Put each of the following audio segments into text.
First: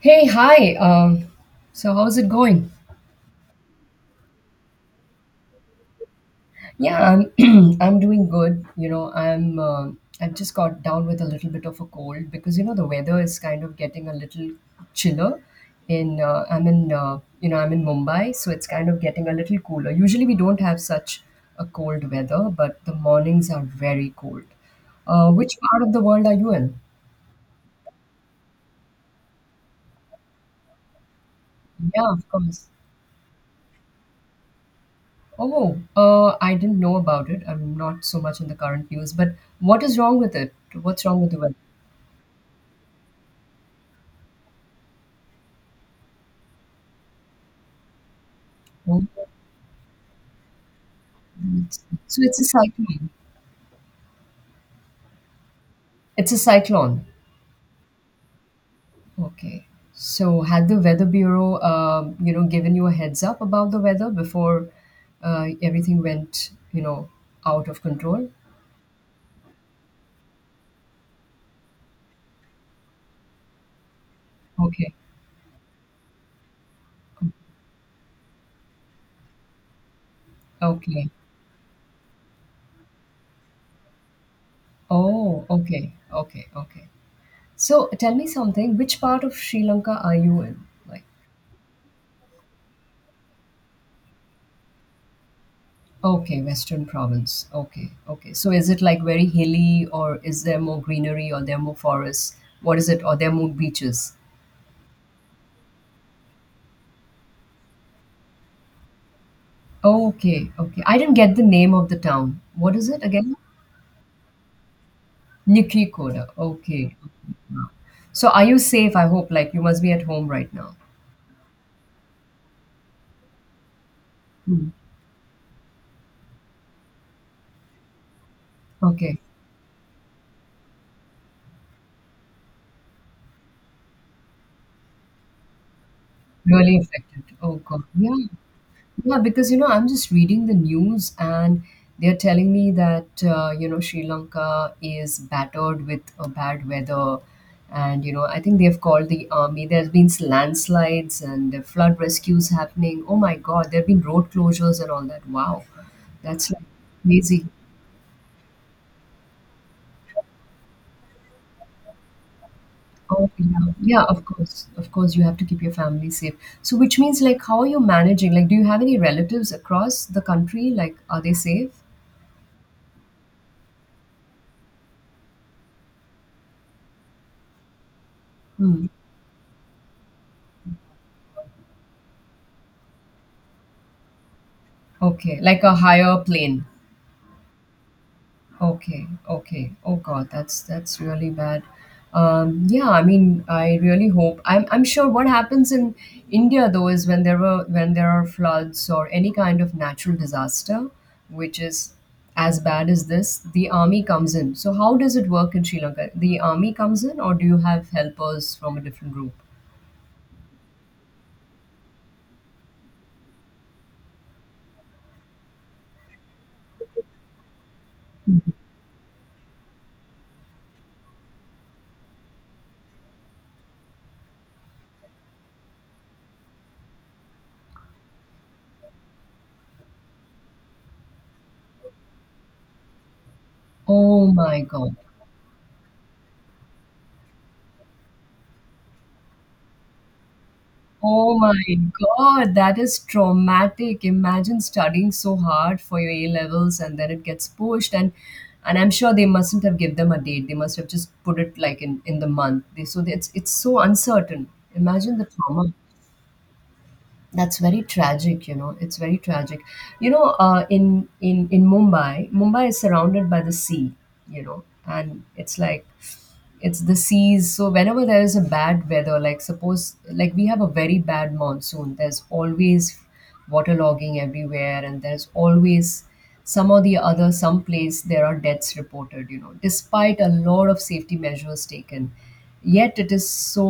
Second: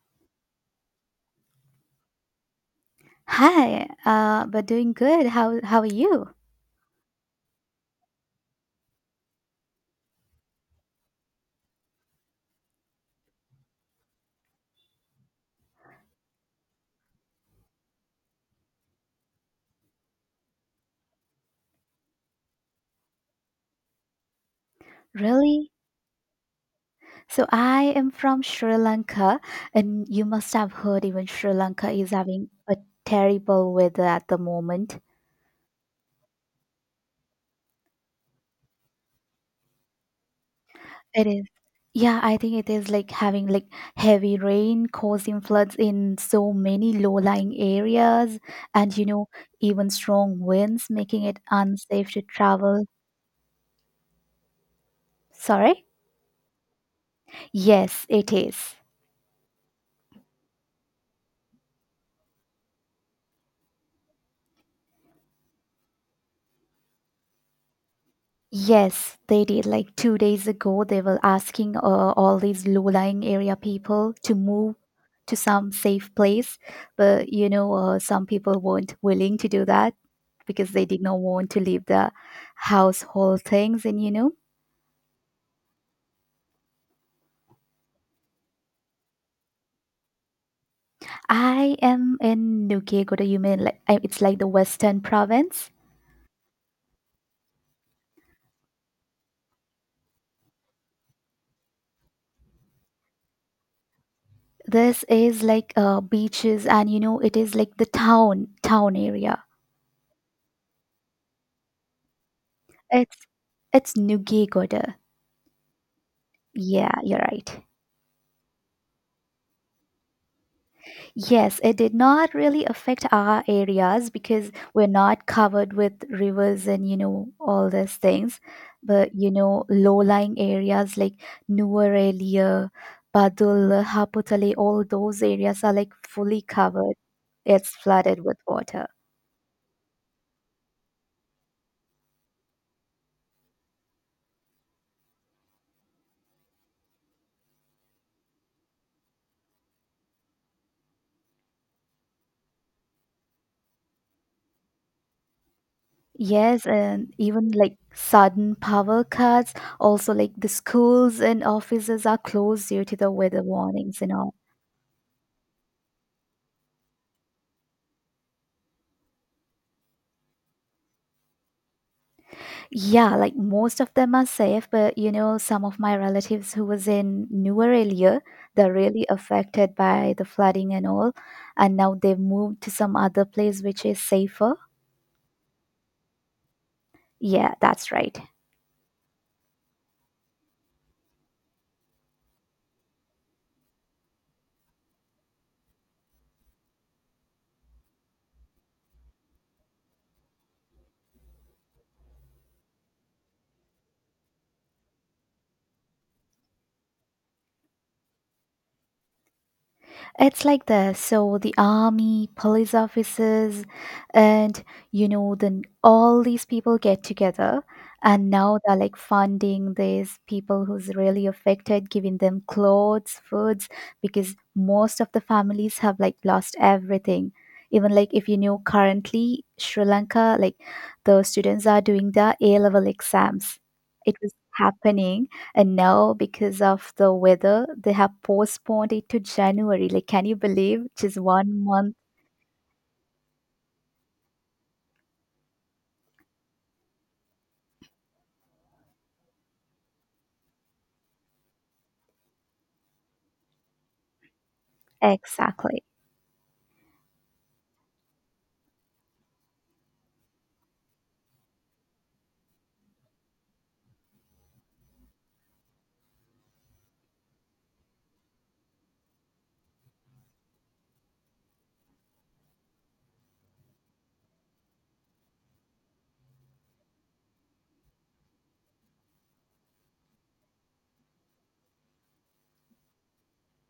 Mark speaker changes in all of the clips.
Speaker 1: Hey, hi. So how's it going?
Speaker 2: Hi, but doing good. How are you?
Speaker 1: Yeah, I'm I'm doing good. You know, I've just got down with a little bit of a cold because you know the weather is kind of getting a little chiller. In I'm in you know I'm in Mumbai, so it's kind of getting a little cooler. Usually we don't have such a cold weather, but the mornings are very cold. Which
Speaker 2: Really?
Speaker 1: part of the world are you in?
Speaker 2: So I am from Sri Lanka, and you must have heard even Sri Lanka is
Speaker 1: Yeah, of
Speaker 2: having
Speaker 1: course.
Speaker 2: a terrible weather at the moment.
Speaker 1: Oh, I didn't know about it. I'm not so much in the current news, but what is wrong with it? What's wrong
Speaker 2: It
Speaker 1: with the
Speaker 2: is.
Speaker 1: weather?
Speaker 2: Yeah, I think it is like having like heavy rain causing floods in so many low-lying areas, and
Speaker 1: Oh,
Speaker 2: you know, even strong winds making it
Speaker 1: it's-
Speaker 2: unsafe
Speaker 1: So
Speaker 2: to
Speaker 1: it's a
Speaker 2: travel.
Speaker 1: cyclone.
Speaker 2: Sorry?
Speaker 1: It's a cyclone.
Speaker 2: Yes, it is.
Speaker 1: Okay. So had the Weather Bureau, you know, given you a heads up about the weather before everything went, you know, out of control?
Speaker 2: Yes, they did. Like 2 days ago, they were asking all these low-lying area people to move
Speaker 1: Okay.
Speaker 2: to some safe place, but you know, some people weren't willing to do that because they did
Speaker 1: Okay.
Speaker 2: not want to leave the household things. And you know,
Speaker 1: Oh, okay. Okay. Okay. So tell me something. Which part of Sri Lanka are you in? Like.
Speaker 2: I am in Nuke Goryeo, like it's like the western province.
Speaker 1: Okay, Western Province. Okay, okay. So is it like very hilly, or is there more greenery, or there are more forests? What is it? Or there are more beaches?
Speaker 2: This is like beaches, and you know, it is like the town area.
Speaker 1: Okay, okay. I didn't get the name of the town. What is it
Speaker 2: It's
Speaker 1: again?
Speaker 2: it's Nugegoda.
Speaker 1: Nikrikoda.
Speaker 2: Yeah,
Speaker 1: Okay.
Speaker 2: you're right.
Speaker 1: So are you safe? I hope. Like you must be at home right now.
Speaker 2: Yes, it did not really affect our areas because
Speaker 1: Hmm.
Speaker 2: we're not covered with rivers and, you know, all these things. But,
Speaker 1: Okay.
Speaker 2: you know, low-lying areas like Nuvarelia, Badul, Haputale, all those areas are like fully
Speaker 1: Really
Speaker 2: covered.
Speaker 1: affected. Oh
Speaker 2: It's
Speaker 1: God. Yeah.
Speaker 2: flooded with water.
Speaker 1: Yeah, because you know, I'm just reading the news and they're telling me that you know Sri Lanka is battered with bad weather, and you know I think they've called the army. There's been landslides and flood rescues happening. Oh my God, there've been road closures and all that. Wow, that's like
Speaker 2: Yes, and
Speaker 1: crazy.
Speaker 2: even like sudden power cuts, also like the schools and offices are closed due to the
Speaker 1: Oh
Speaker 2: weather
Speaker 1: yeah,
Speaker 2: warnings
Speaker 1: yeah.
Speaker 2: and all.
Speaker 1: Of course, you have to keep your family safe. So, which means like, how are you managing? Like, do you have any relatives across the country? Like, are they safe?
Speaker 2: Yeah, like most of them are safe, but you know, some of my relatives who was in newer area, they're
Speaker 1: Hmm.
Speaker 2: really affected by the flooding and all, and now they've moved to some other place which is safer.
Speaker 1: Okay, like a higher plane.
Speaker 2: Yeah, that's right.
Speaker 1: Okay, okay. Oh God, that's really bad. Yeah, I mean, I really hope. I'm sure what happens in India though is when there were when there are floods or any kind of natural disaster, which is as bad as this, the army comes in. So how does it work in Sri Lanka? The army comes in, or do you have helpers from a different group?
Speaker 2: It's like this. So the army, police officers, and you know, then all these people get together, and now they're like funding these people who's really affected, giving them clothes, foods, because most of the families have like lost everything. Even like if you know, currently Sri Lanka, like the students are doing their A level exams. It
Speaker 1: Oh
Speaker 2: was
Speaker 1: my God.
Speaker 2: happening and now, because of the weather, they have postponed it to January. Like, can you believe? Just
Speaker 1: Oh my
Speaker 2: one month.
Speaker 1: God, that is traumatic. Imagine studying so hard for your A levels and then it gets pushed and I'm sure they mustn't have give them a date. They must have just put it like in the month. They, so it's so uncertain. Imagine the trauma.
Speaker 2: Exactly.
Speaker 1: That's very tragic, you know. It's very tragic. You know, in Mumbai, Mumbai is surrounded by the sea, you know, and it's like it's the seas, so whenever there is a bad weather, like suppose like we have a very bad monsoon, there's always waterlogging everywhere, and there's always some or the other someplace there are deaths reported, you know, despite a lot of safety measures taken, yet it is so,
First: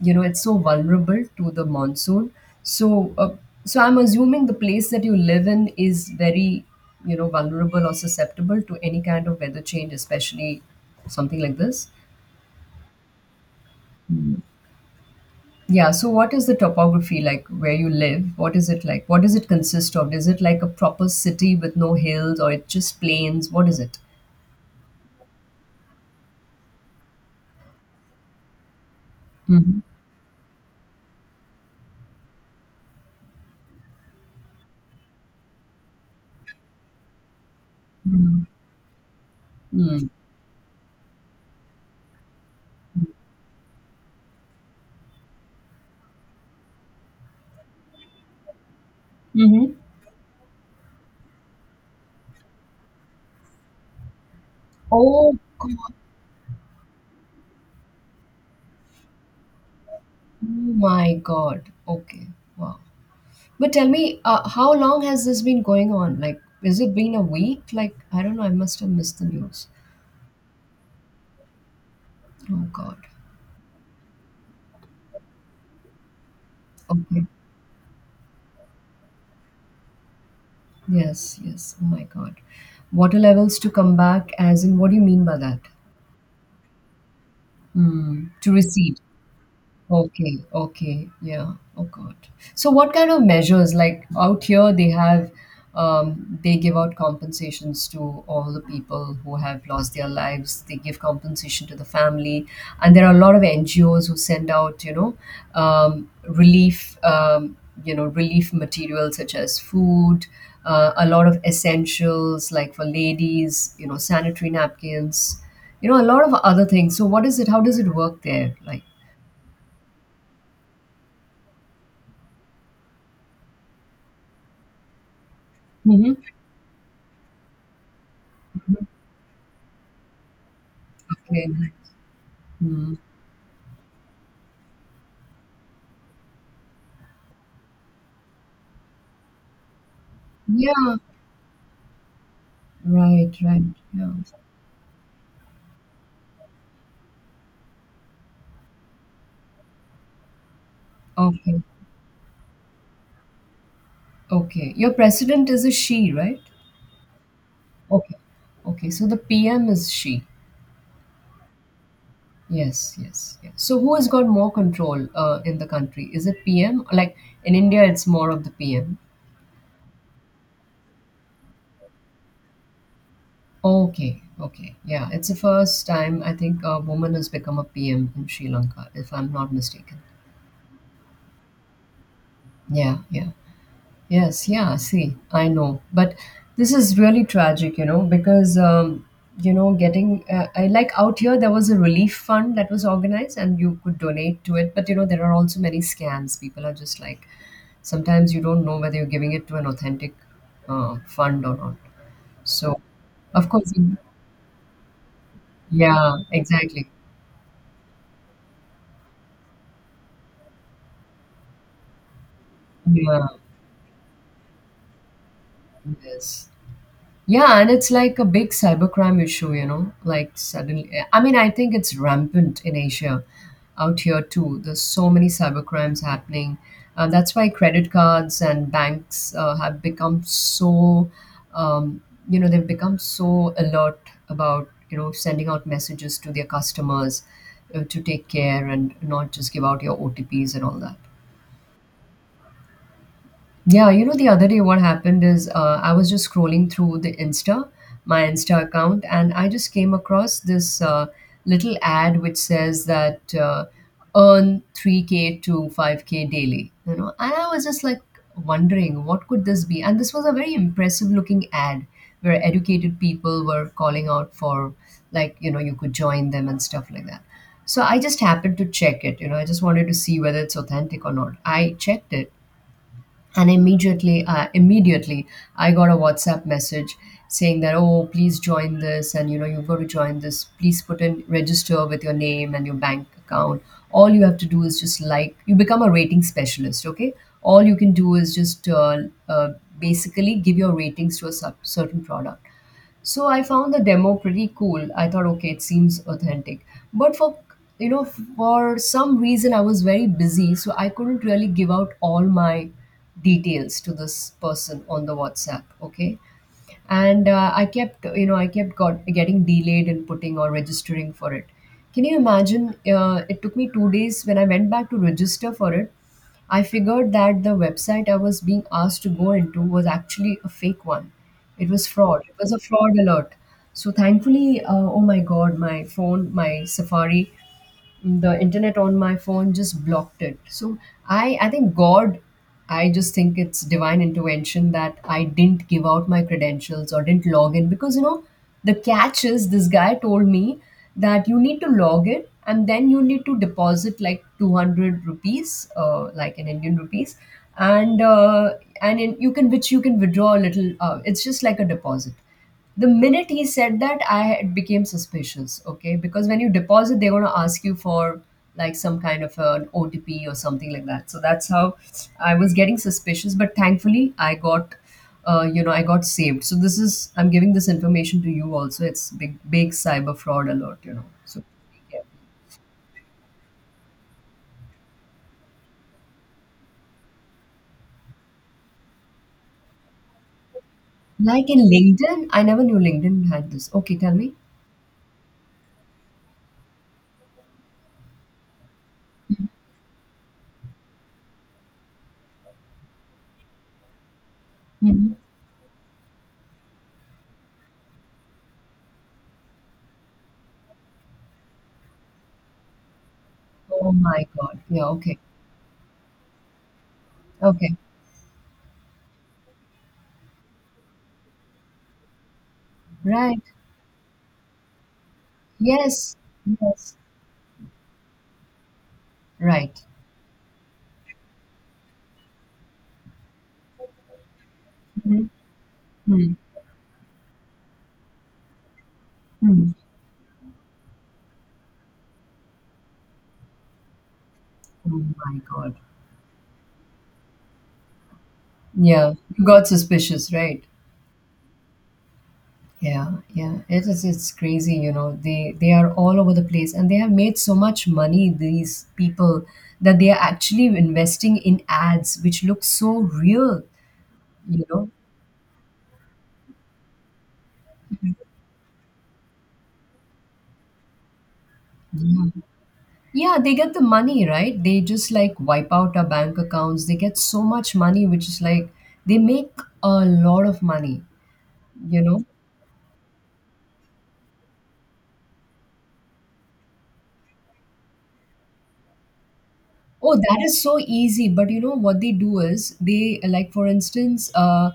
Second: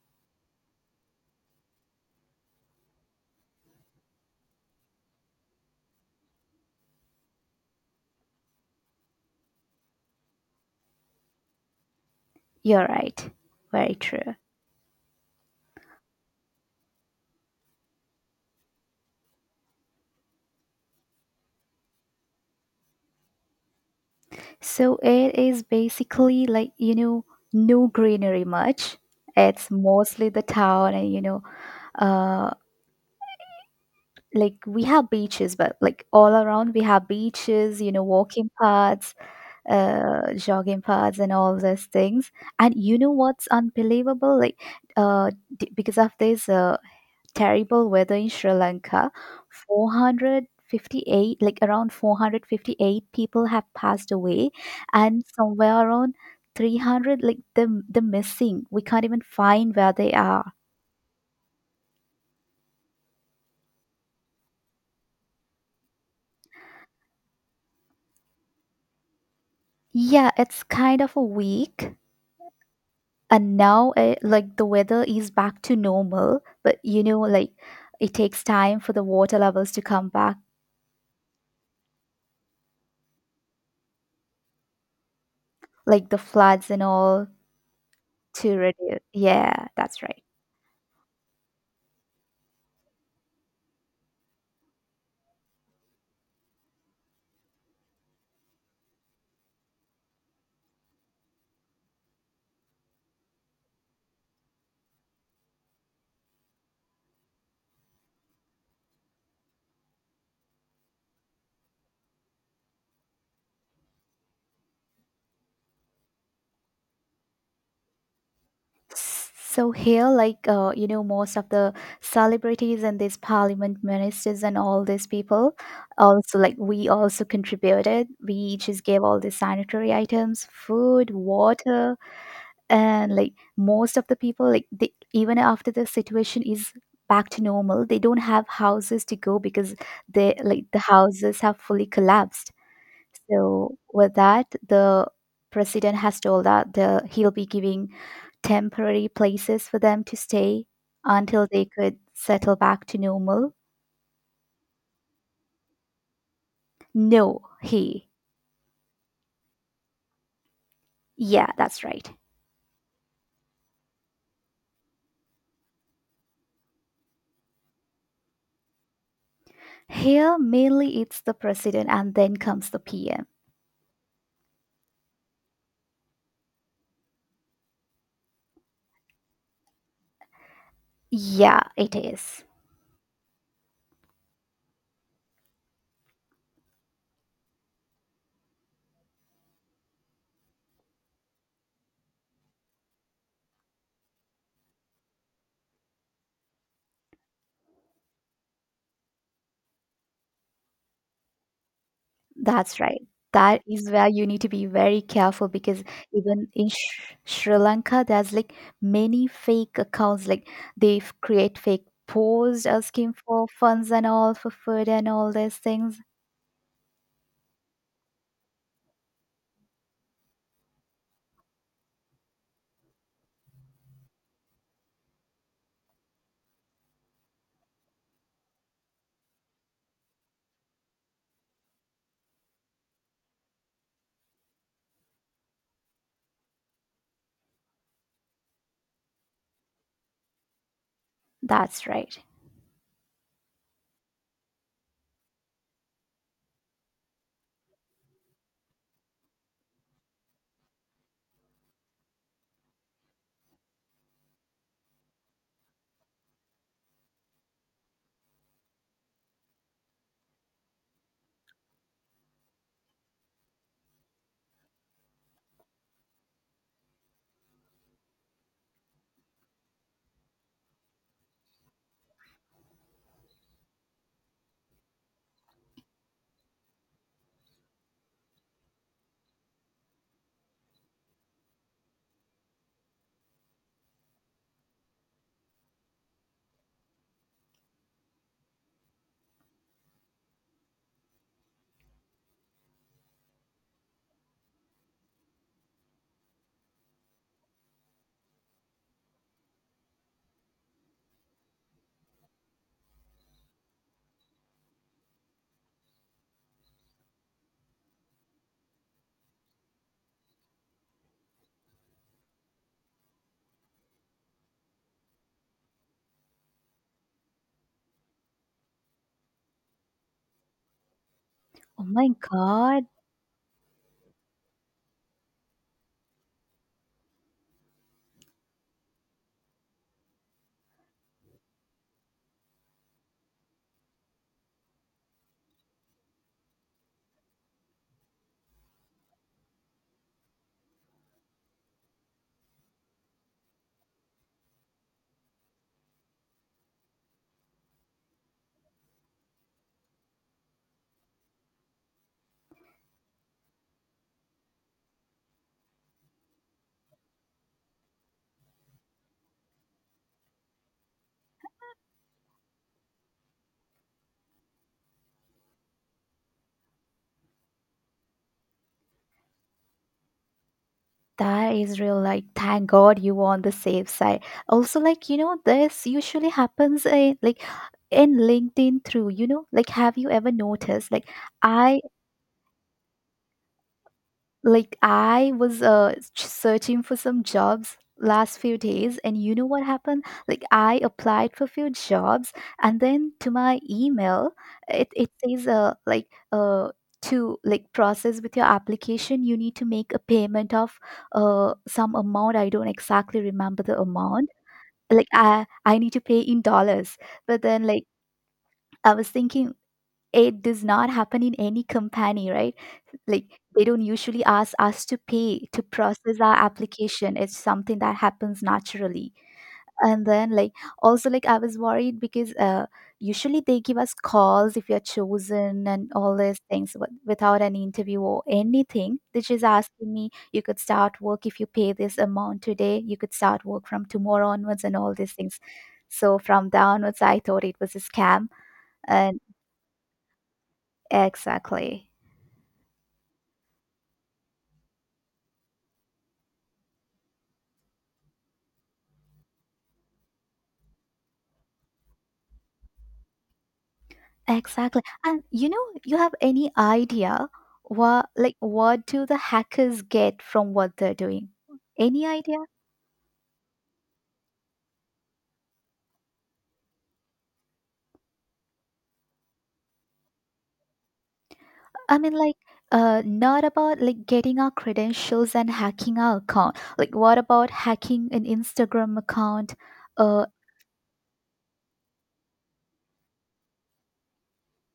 Speaker 1: you know, it's so vulnerable to the monsoon. So uh, so I'm assuming the place that you live in is very, you know, vulnerable or susceptible to any kind of weather change, especially something like this.
Speaker 2: You're right. Very true.
Speaker 1: Mm. Yeah. So, what is the topography like where you live? What is it like? What does it consist of? Is it like a proper city with no hills, or it's just plains? What is it?
Speaker 2: So it is basically like, you know, no greenery much. It's
Speaker 1: Mm-hmm.
Speaker 2: mostly the town and, you know, uh, like we have beaches, but like all around we have beaches, you know, walking paths,
Speaker 1: Mm-hmm.
Speaker 2: jogging paths, and all these things. And you know what's unbelievable? Like, uh, because of this terrible weather in Sri Lanka.
Speaker 1: Mm-hmm.
Speaker 2: 458, like around 458 people have passed away, and
Speaker 1: Oh
Speaker 2: somewhere
Speaker 1: God!
Speaker 2: around 300, like the missing. We can't even find where they
Speaker 1: Oh
Speaker 2: are.
Speaker 1: my God! Okay. Wow. But tell me, how long has this been going on? Like, is it been a week? Like, I don't know. I must have missed the news.
Speaker 2: Yeah, it's kind of a week,
Speaker 1: Oh God.
Speaker 2: and now like the weather is back to normal, but you know,
Speaker 1: Okay.
Speaker 2: like it takes time for the water levels to come back,
Speaker 1: Yes. Yes. Oh my God. Water levels to come back, as in, what do you mean by that?
Speaker 2: like the floods and all
Speaker 1: To
Speaker 2: to
Speaker 1: receive.
Speaker 2: reduce. Yeah, that's right.
Speaker 1: Okay, okay, yeah. Oh God. So what kind of measures? Like out here, they have, they give out compensations to all the people who have lost their lives. They give compensation to the family, and there are a lot of NGOs who send out, you know, relief, you know, relief materials such as food, a lot of essentials like for ladies, you know, sanitary napkins, you know, a lot of other things. So what is it? How does it work there? Like.
Speaker 2: So here, like you know, most of the celebrities and these parliament ministers and all these people,
Speaker 1: Mm-hmm.
Speaker 2: also like we also contributed. We just gave all the sanitary items, food,
Speaker 1: Okay. Like.
Speaker 2: water,
Speaker 1: Hmm.
Speaker 2: and like most of the people, like they, even after the situation is back to normal, they don't have houses to go because they like the
Speaker 1: Yeah,
Speaker 2: houses have fully collapsed,
Speaker 1: right, right.
Speaker 2: so
Speaker 1: Yeah.
Speaker 2: with that, the president has told that the, he'll be giving temporary places for them to stay until
Speaker 1: Okay,
Speaker 2: they could settle back to normal.
Speaker 1: okay. Your president is a she, right?
Speaker 2: No, he.
Speaker 1: Okay, okay. So the PM is she.
Speaker 2: Yeah, that's right.
Speaker 1: Yes, yes, yes. So who has got more control in the country? Is it PM? Like in India, it's more of the PM.
Speaker 2: Here, mainly it's the president and then comes the PM.
Speaker 1: Okay, okay. Yeah, it's the first time I think a woman has become a PM in Sri Lanka, if I'm not mistaken.
Speaker 2: Yeah, it is.
Speaker 1: Yeah, yeah. Yes, yeah, see, I know. But this is really tragic, you know, because, you know, I like out here, there was a relief fund that was organized and you could donate to it. But, you know, there are also many scams. People are just like, sometimes you don't know whether you're giving it to an authentic fund or not. So,
Speaker 2: That's right.
Speaker 1: of
Speaker 2: That
Speaker 1: course,
Speaker 2: is where you need to be very careful because
Speaker 1: yeah,
Speaker 2: even in
Speaker 1: exactly.
Speaker 2: Sri Lanka, there's like many fake accounts. Like they create fake posts asking
Speaker 1: Yeah,
Speaker 2: for funds and all for food and all these things.
Speaker 1: yes. Yeah, and it's like a big cybercrime issue, you know. Like suddenly, I mean, I think it's rampant in Asia, out here too. There's so many cybercrimes happening. That's why credit cards and banks have become so, um, you know, they've become so alert about, you know, sending out messages to their customers, to take care and not just give out your OTPs and all that.
Speaker 2: That's right.
Speaker 1: Yeah, you know, the other day what happened is I was just scrolling through the Insta, my Insta account, and I just came across this little ad which says that earn 3K to 5K daily, you know. And I was just like wondering what could this be? And this was a very impressive looking ad where educated people were calling out for, like, you know, you could join them and stuff like that. So I just happened to check it, you know, I just wanted to see whether it's authentic or not. I checked it, and immediately I got a WhatsApp message saying that, oh, please join this, and you know, you've got to join this, please put in, register with your name and your bank account. All you have to do is just like you become a rating specialist, okay, all you can do is just uh, basically give your ratings to a sub- certain product. So I found the demo pretty cool. I thought, okay, it seems authentic. But for, you know, for some reason, I was very busy, so I couldn't really give out all my details to this person on the WhatsApp. Okay, and I kept getting delayed in putting or registering for it. Can you imagine, it took me two days. When I went back to register for it, I figured that the website I was being asked to go into was actually a fake one. It
Speaker 2: Oh
Speaker 1: was
Speaker 2: my
Speaker 1: fraud, it was a
Speaker 2: God,
Speaker 1: fraud alert. So thankfully, oh my God, my phone, my Safari, the internet on my phone just blocked it. So I think God, I just think it's divine intervention that I didn't give out my credentials or didn't log in, because you know, the catch is, this guy told me that you need to log in and then you need to deposit like 200 rupees, like in Indian rupees, and uh, and you can, which you can withdraw a little, it's just like a deposit. The minute he said that, I had became suspicious. Okay, because when you deposit, they're going to ask you for like some kind of an OTP or something like that, so that's how I was getting suspicious. But thankfully I got, you know, I got saved. So this is, I'm giving this information to you also, it's big cyber fraud alert, you know, so
Speaker 2: that
Speaker 1: be
Speaker 2: is real.
Speaker 1: careful.
Speaker 2: Like, thank God you were on the safe side. Also, like, you know, this usually happens in, like in LinkedIn through, you know, like, have you ever noticed?
Speaker 1: Like, in
Speaker 2: I
Speaker 1: LinkedIn, I never knew LinkedIn had this. Okay, tell me.
Speaker 2: Like I was searching for some jobs last few days and you know what happened? Like I applied for few jobs and then to my email it
Speaker 1: Hmm.
Speaker 2: says like uh, to like process with your application you need to make a payment of some amount I don't exactly remember the
Speaker 1: Oh my
Speaker 2: amount,
Speaker 1: God. Yeah.
Speaker 2: like
Speaker 1: Okay.
Speaker 2: I need to pay in dollars, but then
Speaker 1: Okay.
Speaker 2: like I was thinking it does not happen in any company, right?
Speaker 1: Right.
Speaker 2: Like they don't usually ask us to pay to
Speaker 1: Yes.
Speaker 2: process our
Speaker 1: Yes.
Speaker 2: application. It's something that happens naturally.
Speaker 1: Right.
Speaker 2: And then like also like I was worried because usually they give us calls if you're chosen and all these things without an interview or anything. They're just asking me, you could start work if you pay this amount today, you could start work from tomorrow onwards and all
Speaker 1: Oh
Speaker 2: these things.
Speaker 1: my God.
Speaker 2: So from downwards, I thought it was a scam
Speaker 1: Yeah,
Speaker 2: and
Speaker 1: you got suspicious, right?
Speaker 2: exactly.
Speaker 1: Yeah, yeah. It is, it's crazy, you know. They are all over the place, and they have made so much money, these people, that they are actually investing in ads which look so real, you
Speaker 2: Exactly.
Speaker 1: know.
Speaker 2: And you know, you have any idea what like what do the hackers get from what they're doing? Any
Speaker 1: Yeah.
Speaker 2: idea?
Speaker 1: Yeah, they get the money, right? They just like wipe out our bank accounts. They get so much money, which is like they make a lot of money,
Speaker 2: I
Speaker 1: you
Speaker 2: mean
Speaker 1: know.
Speaker 2: like not about like getting our credentials and hacking our account. Like what about hacking an Instagram account?
Speaker 1: Oh,
Speaker 2: Uh
Speaker 1: that is so easy. But you know what they do is they like for instance, uh,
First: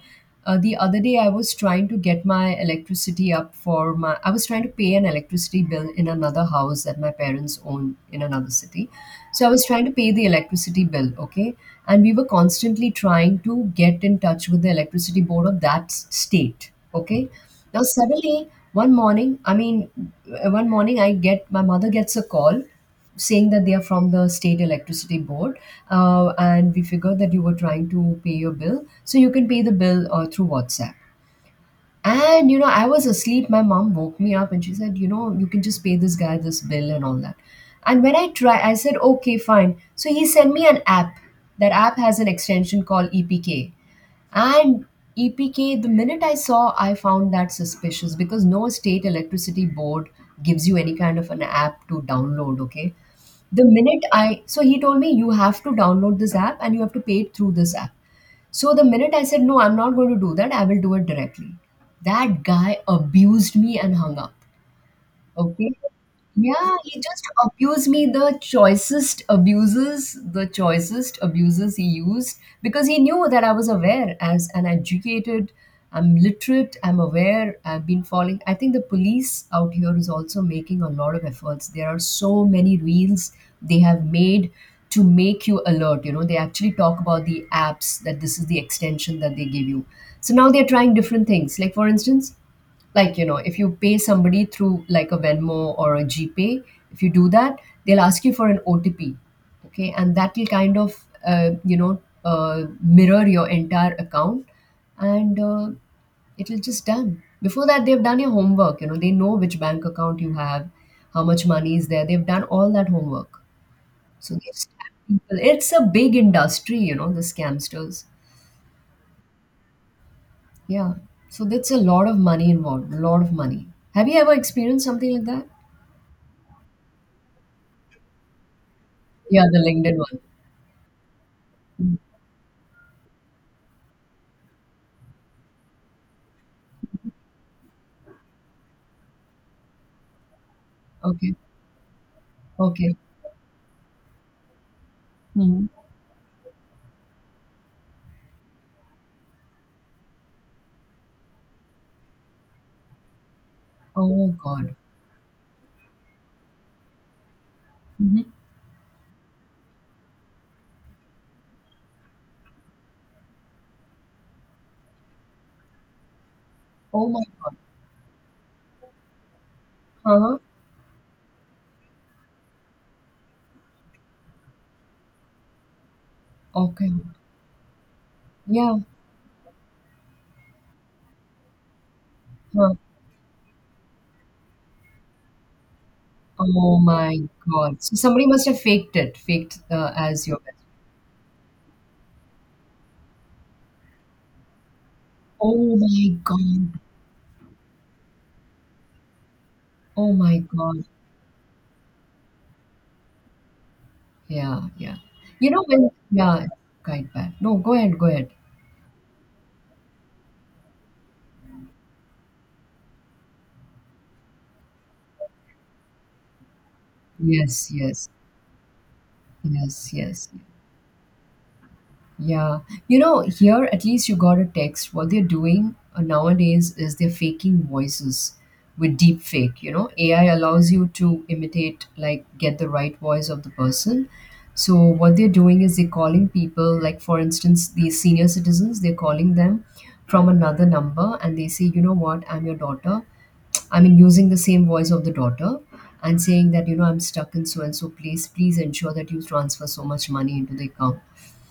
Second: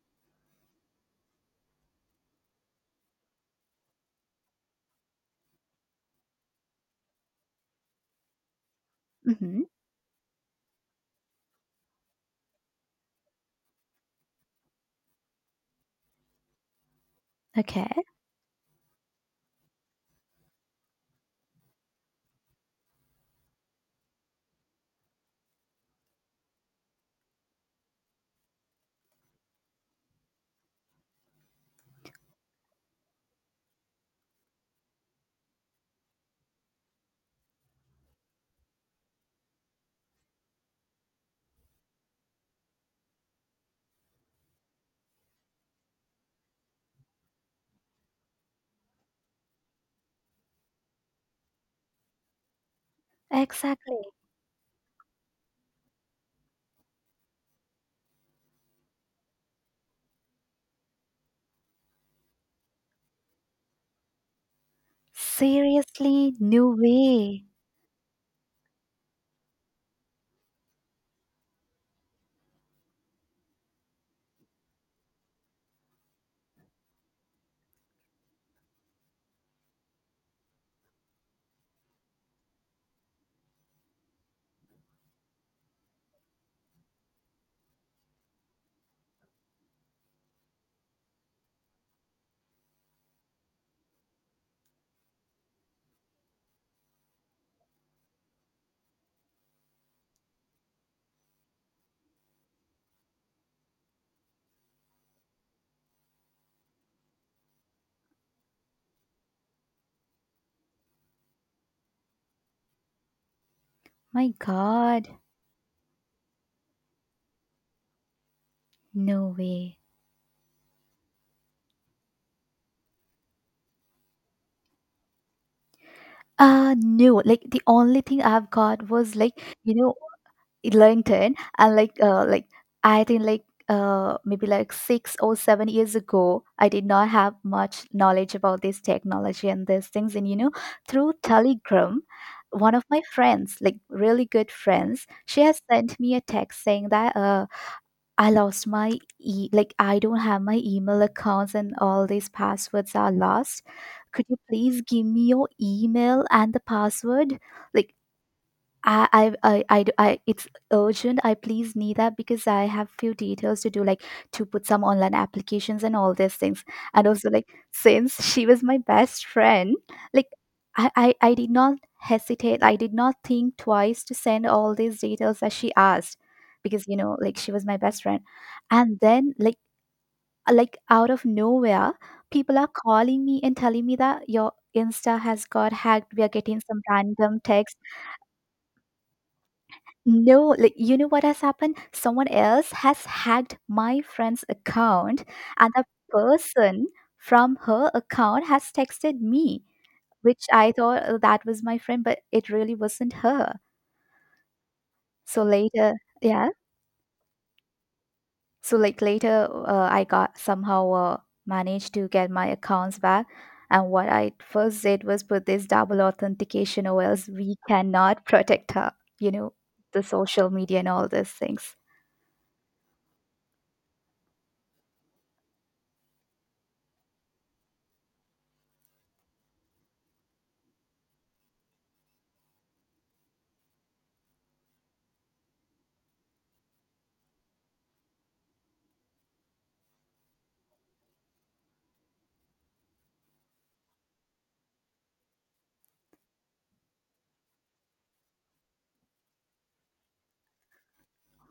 Speaker 1: uh, the other day I was trying to get my electricity up for my I was trying to pay an electricity bill in another house that my parents own in another city. So I
Speaker 2: mhm,
Speaker 1: was trying to pay the electricity bill, okay? And we were constantly trying to get in touch with the electricity board of state, okay? Now
Speaker 2: okay.
Speaker 1: suddenly one morning I get my mother gets a call saying that they are from the state electricity board, and we figured that you were trying to pay your bill, so you can pay the bill through WhatsApp. And you know, I was asleep. My mom woke me up and she said, you know, you can just pay this guy this bill and all that. And when I try, I said, okay, fine. So he sent me an app. That app has an extension called EPK. And EPK, the minute I saw, I found that suspicious, because no state electricity board gives you any kind of an app to download, okay? The minute
Speaker 2: Exactly.
Speaker 1: I, so he told me, you have to download this app and you have to pay it through this app. So the minute I said, no, I'm not going to do that, I will do it directly. That guy abused me and hung up. Okay.
Speaker 2: Seriously, no
Speaker 1: Yeah, he just
Speaker 2: way.
Speaker 1: abused me the choicest abuses he used, because he knew that I was aware. As an educated, I'm literate, I'm aware, I've been following. I think the police out here is also making a lot of efforts. There are so many reels they have made to make you alert. You know, they actually talk about the apps, that this is the extension that they give you. So now they're trying different things. Like, for instance, like you know, if you pay somebody through like a Venmo or a GPay, if you do that, they'll ask you for an OTP, okay, and that will kind of, mirror your entire account. And uh, it'll just done before that they've done your homework, you know, they know which bank account you have, how much money is there, they've done all that homework. So
Speaker 2: My
Speaker 1: they scam
Speaker 2: God,
Speaker 1: people. It's a big industry, you know, the scamsters.
Speaker 2: no way.
Speaker 1: Yeah, so that's a lot of money involved, a lot of money. Have you ever experienced something like that?
Speaker 2: No, like the only thing I've got was like,
Speaker 1: Yeah, the
Speaker 2: you know,
Speaker 1: LinkedIn one.
Speaker 2: Ellington and
Speaker 1: Mm.
Speaker 2: like I think like maybe like 6 or 7 years ago I did not have much knowledge about this technology and these things, and you know, through
Speaker 1: Okay.
Speaker 2: Telegram one of
Speaker 1: Okay.
Speaker 2: my friends, like really good friends, she has
Speaker 1: Mhm.
Speaker 2: sent me a text saying that I lost my e, like I don't have my email accounts and all these passwords are lost, could
Speaker 1: Oh
Speaker 2: you
Speaker 1: God.
Speaker 2: please give me your email and the password, like
Speaker 1: Mhm.
Speaker 2: it's urgent. I please need that because I have few details to do, like to put some online applications and all these things. And
Speaker 1: Oh my
Speaker 2: also, like
Speaker 1: God.
Speaker 2: since she was my best friend, like
Speaker 1: Huh?
Speaker 2: I did not hesitate. I did not think twice to send all these details that she asked, because
Speaker 1: Okay.
Speaker 2: you know, like she was my best friend.
Speaker 1: Yeah.
Speaker 2: And then, like, out of nowhere, people are
Speaker 1: Huh.
Speaker 2: calling me and telling me that your Insta has got hacked. We are getting
Speaker 1: Oh
Speaker 2: some
Speaker 1: my
Speaker 2: random text.
Speaker 1: God. So somebody must have faked it, faked as your
Speaker 2: No,
Speaker 1: best.
Speaker 2: like you know what has happened? Someone else has hacked my friend's account, and
Speaker 1: Oh
Speaker 2: the
Speaker 1: my God.
Speaker 2: person from her account has texted me,
Speaker 1: Oh my
Speaker 2: which I
Speaker 1: God.
Speaker 2: thought, "Oh, that was my friend," but it really wasn't her.
Speaker 1: Yeah, yeah.
Speaker 2: So
Speaker 1: You know when
Speaker 2: later,
Speaker 1: yeah,
Speaker 2: yeah.
Speaker 1: quite bad. No, go ahead, go ahead.
Speaker 2: So like later, I got somehow managed to get my accounts back. And what I first did was put this double authentication, or else we
Speaker 1: Yes, yes,
Speaker 2: cannot protect her. You know,
Speaker 1: yes,
Speaker 2: the
Speaker 1: yes.
Speaker 2: social media and all these things.
Speaker 1: Yeah. You know, here at least you got a text. What they're doing nowadays is they're faking voices with deep fake. You know, AI allows you to imitate, like, get the right voice of the person. So, what they're doing is they're calling people, like, for instance, these senior citizens, they're calling them from another number and they say, you know what, I'm your daughter. I mean, using the same voice of the daughter, and saying that, you know, I'm stuck in so and so place. Please ensure that you transfer so much money into the account.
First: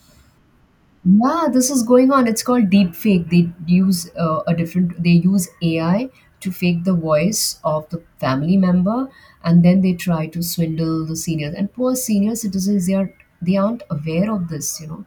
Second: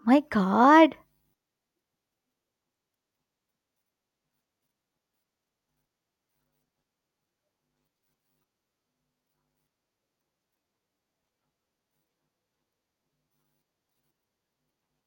Speaker 2: My God,
Speaker 1: Yeah, this is going on. It's called deep fake. They use AI to fake the voice of the family member, and then they try to swindle the seniors. And poor senior citizens, they aren't aware of this. You know,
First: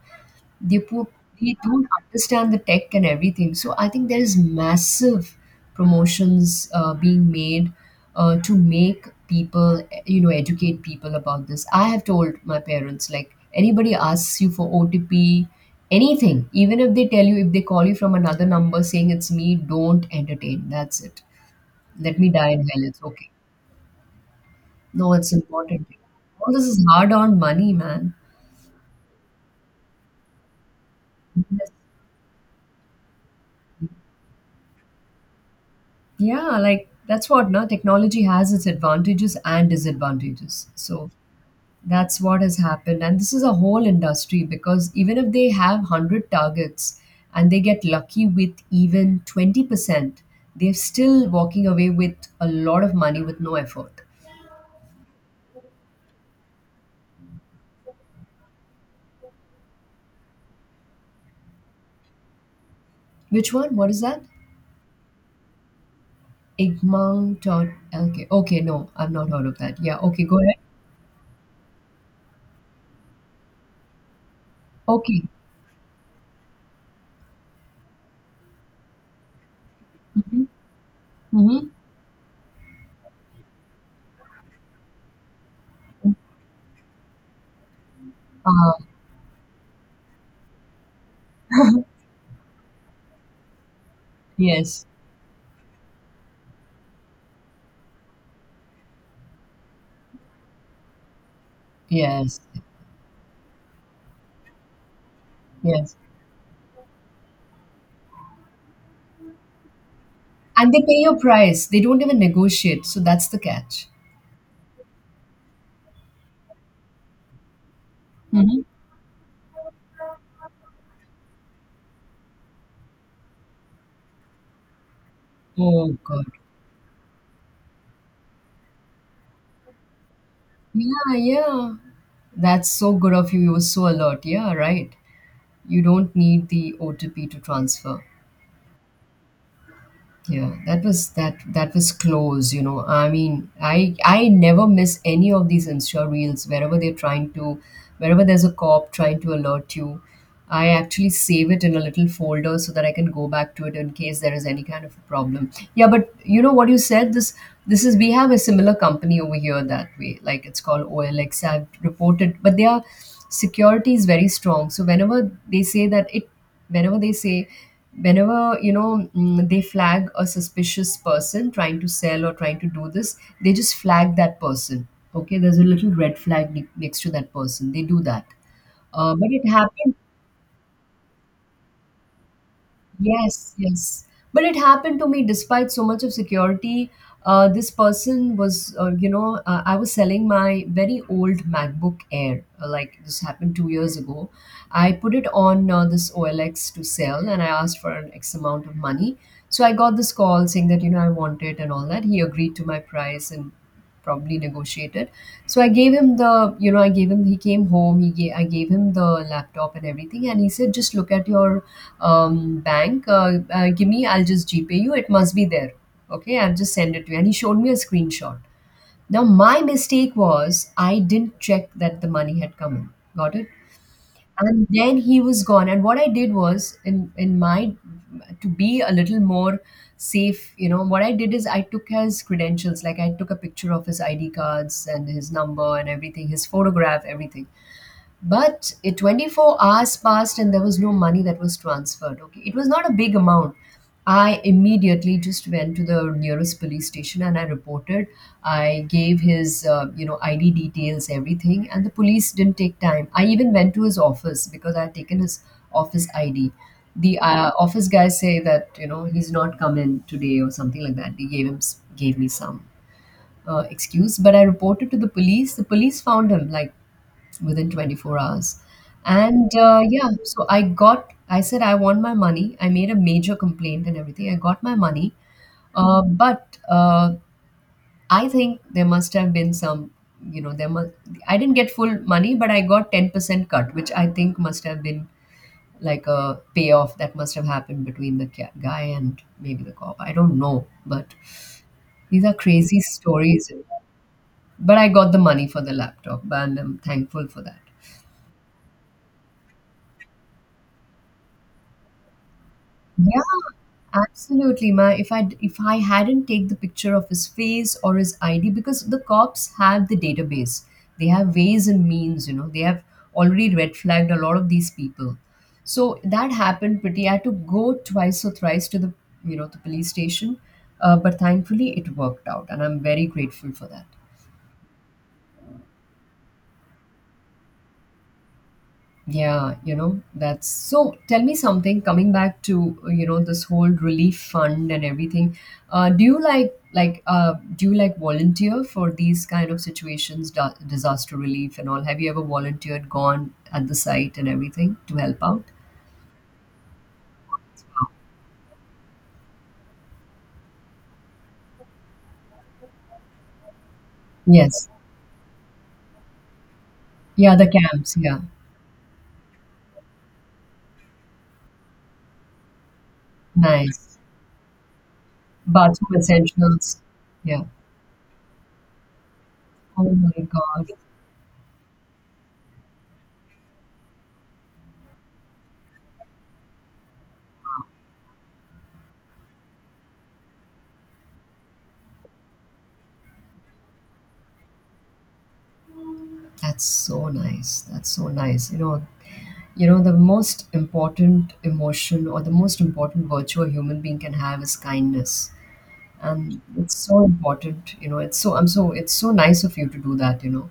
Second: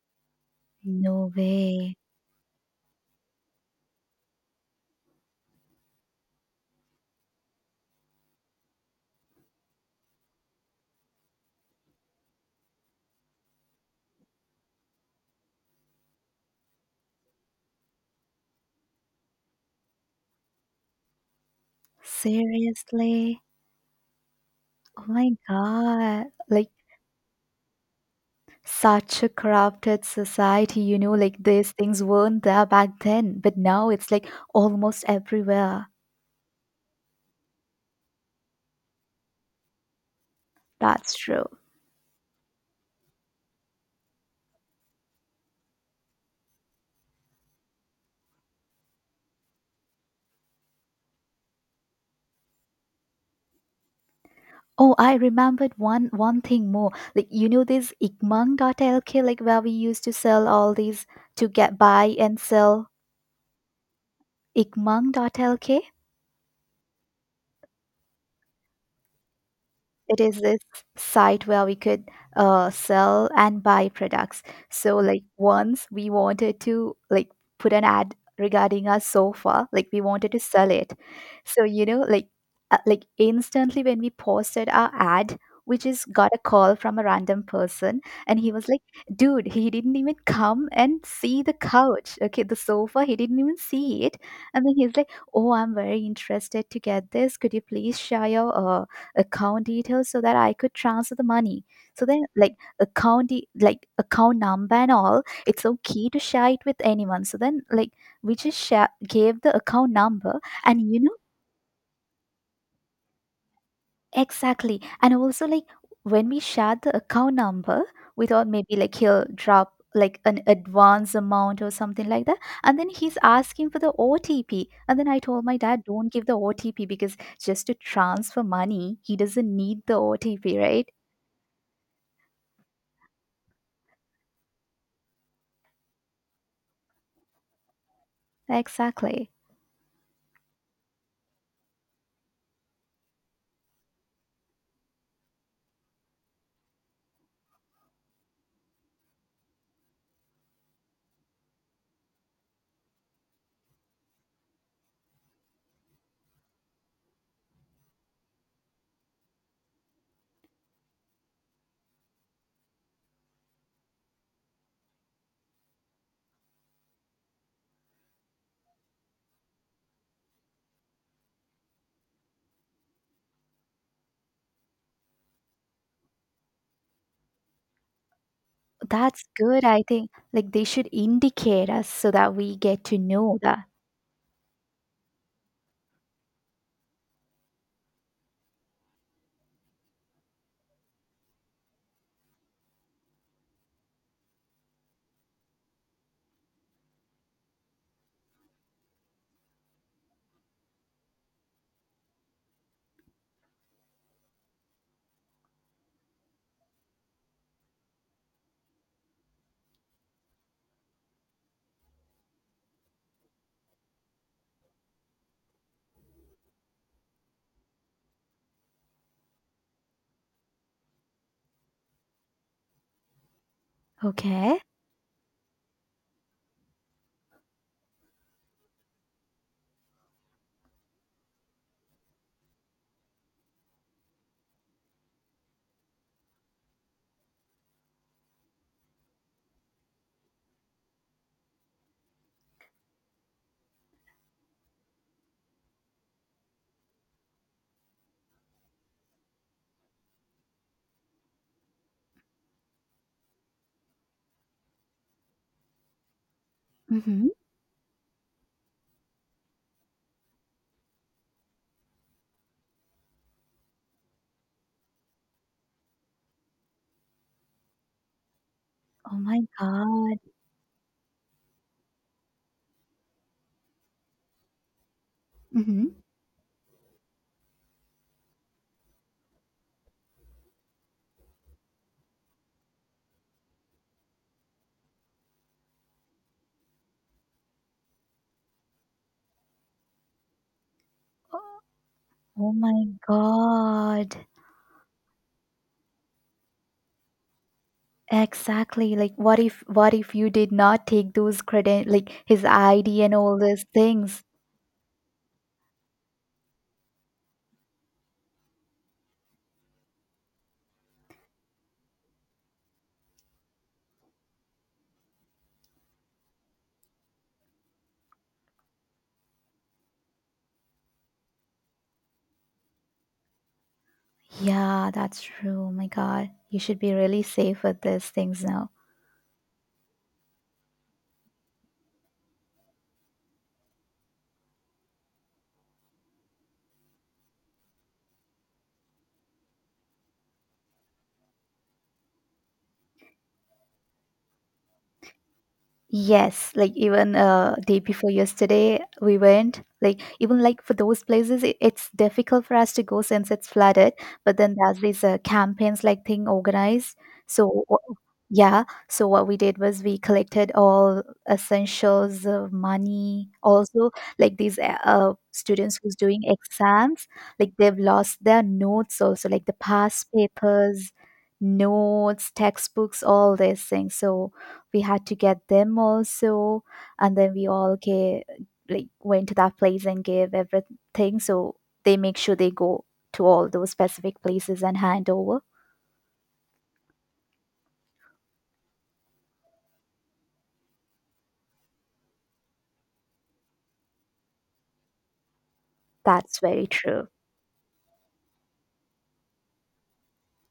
Speaker 1: they put
Speaker 2: no
Speaker 1: they don't
Speaker 2: way.
Speaker 1: understand the tech and everything. So I think there is massive promotions being made to make people, you know, educate people about this. I have told my parents, like, anybody asks you for OTP, anything, even if they tell you, if they call you from another number saying it's me, don't entertain. That's it. Let me die in hell. It's okay.
Speaker 2: Seriously? Oh
Speaker 1: No,
Speaker 2: my
Speaker 1: it's important.
Speaker 2: God.
Speaker 1: All this
Speaker 2: Like,
Speaker 1: is hard earned money, man.
Speaker 2: such a corrupted society, you know, like these things weren't there back then, but now it's like almost everywhere.
Speaker 1: Yeah, like that's what, no, technology has its advantages and disadvantages. So
Speaker 2: That's true.
Speaker 1: that's what has happened. And this is a whole industry, because even if they have 100 targets and they get lucky with even 20%, they're still walking away with a lot of money with no effort.
Speaker 2: Oh, I remembered one thing more. Like you know this ikmang dot lk, like where we used to sell all these, to get buy and sell,
Speaker 1: Which one? What is that?
Speaker 2: ikmang dot lk.
Speaker 1: Igmang.lk. Okay, no, I've not heard of that. Yeah,
Speaker 2: It
Speaker 1: okay, go
Speaker 2: is
Speaker 1: ahead.
Speaker 2: this site where we could sell and buy products, so
Speaker 1: Okay.
Speaker 2: like once we wanted to like put an ad regarding our sofa, like we wanted to
Speaker 1: Mm-hmm.
Speaker 2: sell it. So
Speaker 1: Mm-hmm.
Speaker 2: you know like instantly when we posted our ad we just got a call from a random person, and he was
Speaker 1: Uh,
Speaker 2: like, dude, he didn't even come and see the couch, okay, the sofa, he didn't even see it. And then
Speaker 1: yes,
Speaker 2: he's like, oh, I'm very interested to get this, could you please share your account details so that I could transfer the money. So then,
Speaker 1: yes,
Speaker 2: like account, like account number and all, it's
Speaker 1: yes.
Speaker 2: okay to share it with anyone. So then, like we just share, gave the account number,
Speaker 1: And they pay
Speaker 2: and you know
Speaker 1: your price. They don't even negotiate. So that's the catch.
Speaker 2: exactly, and also like when we shared the account number, we thought
Speaker 1: Mhm.
Speaker 2: maybe like he'll drop like an advance amount or something like that, and then he's asking for the OTP, and then I told my dad,
Speaker 1: Oh,
Speaker 2: don't
Speaker 1: God.
Speaker 2: give the OTP, because just to transfer money he doesn't need the OTP, right?
Speaker 1: Yeah, yeah. That's so good of you. You were so alert. Yeah, right. You don't need the OTP to transfer.
Speaker 2: Exactly.
Speaker 1: Yeah, that was close, you know. I mean, I never miss any of these Insta reels wherever they're trying to, wherever there's a cop trying to alert you. I actually save it in a little folder so that I can go back to it in case there is any kind of a problem. Yeah, but you know what you said, this is, we have a similar company over here that way. Like it's called OLX. I've reported, but their security is very strong. So whenever they say that it whenever they say whenever you know, mm, they flag a suspicious person trying to sell or trying to do this, they just flag that person. Okay, there's a little red flag next to that person, they do that.
Speaker 2: That's
Speaker 1: But it
Speaker 2: good. I
Speaker 1: happened
Speaker 2: think like they should indicate us so that we get to know
Speaker 1: Yes,
Speaker 2: that.
Speaker 1: yes. But it happened to me despite so much of security. This person was, you know, I was selling my very old MacBook Air. Like this happened 2 years ago. I put it on this OLX to sell, and I asked for an X amount of money. So I got this call saying that, you know, I want it and all that. He agreed to my price and probably negotiated. So I gave him the, you know, I gave him the laptop and everything. And he said, just look at your I'll just GPay you. It must be there. Okay, I'll just send it to you. And he showed me a screenshot. Now, my mistake was I didn't check that the money had come in. Got it?
Speaker 2: Okay.
Speaker 1: And then he was gone. And what I did was, in my, to be a little more safe, you know what I did is I took his credentials. Like I took a picture of his ID cards and his number and everything, his photograph, everything. But 24 hours passed and there was no money that was transferred. Okay, it was not a big amount. I immediately just went to the nearest police station and I reported. I gave his, you know, ID details, everything, and the police didn't take time. I even went to his office because I had taken his office ID. The
Speaker 2: Mm-hmm.
Speaker 1: office guys say that, you know, he's not come in today or something like that. They gave gave me some excuse, but I reported to the police. The police found him like within 24 hours.
Speaker 2: Oh my
Speaker 1: And yeah,
Speaker 2: God.
Speaker 1: so I got, I said, I want my money. I made a major complaint and everything. I got my money.
Speaker 2: Mm-hmm.
Speaker 1: But I think there must have been some, you know, there must, I didn't get full money, but I got 10% cut, which I think must have been like a payoff that must have happened between the guy and maybe the cop. I don't know. But these are
Speaker 2: Oh
Speaker 1: crazy
Speaker 2: my
Speaker 1: stories.
Speaker 2: God.
Speaker 1: But I got the money for the laptop, and I'm thankful for that.
Speaker 2: Exactly. Like what if you did not take those credit, like his ID and
Speaker 1: Yeah,
Speaker 2: all those things?
Speaker 1: absolutely. Ma. If I hadn't take the picture of his face or his ID, because the cops have the database. They have ways and means, you know. They have already red flagged a lot of these people. So that happened pretty. I had to go twice or thrice to the, you know, the police station, but thankfully it worked out, and I'm very grateful for that.
Speaker 2: Yeah, that's true. Oh my God. You should be really safe with these things now.
Speaker 1: Yeah, you know, that's so. Tell me something. Coming back to you know, this whole relief fund and everything, do you like do you like volunteer for these kind of situations, disaster relief and all? Have you ever volunteered, gone at the site and everything to help out?
Speaker 2: Yes, like even day before yesterday we went, like even like for those places it's difficult for us to go since it's flooded, but then
Speaker 1: Yes.
Speaker 2: there's these campaigns like thing organized,
Speaker 1: Yeah, the
Speaker 2: so
Speaker 1: camps. Yeah,
Speaker 2: yeah, so what we did was we collected all essentials, money also,
Speaker 1: nice.
Speaker 2: like these students
Speaker 1: Bathroom
Speaker 2: who's doing
Speaker 1: essentials.
Speaker 2: exams,
Speaker 1: Yeah.
Speaker 2: like they've lost their notes also, like the
Speaker 1: Oh
Speaker 2: past
Speaker 1: my God,
Speaker 2: papers, notes, textbooks, all these things, so we had to get them also, and then we all gave, like went to that place and gave everything, so they make sure they go to all those specific places and hand over.
Speaker 1: that's so nice. That's so nice. You know, you know, the most important emotion or the most important virtue a human being can have is kindness.
Speaker 2: That's
Speaker 1: And
Speaker 2: very
Speaker 1: it's so
Speaker 2: true.
Speaker 1: important, you know, I'm so, it's so nice of you to do that, you know.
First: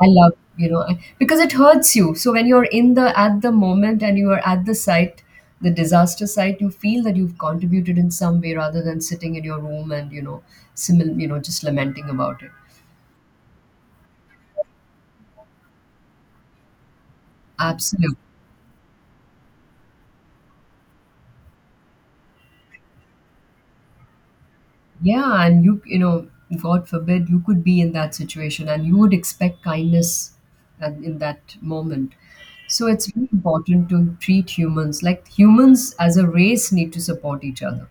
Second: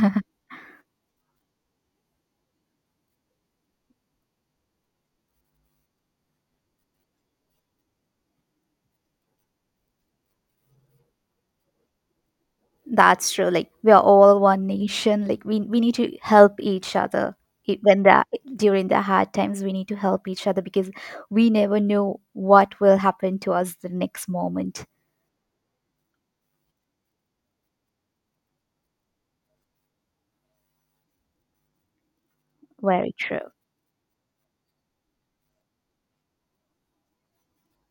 Speaker 1: I love, you know, I, because it hurts you. So when you're at the moment and you are at the site, the disaster site, you feel that you've contributed in some way rather than sitting in your room and, just lamenting about it.
Speaker 2: That's true, like we are all one nation, like we need to help each other. When
Speaker 1: Absolutely.
Speaker 2: that, during the hard times, we need to help each other because we never know what will happen to us the next moment.
Speaker 1: Yeah, and you know, god forbid, you could be in that situation and you would expect kindness, and in that moment. So it's
Speaker 2: Very
Speaker 1: really
Speaker 2: true.
Speaker 1: important to treat humans like humans, as a race need to support each other.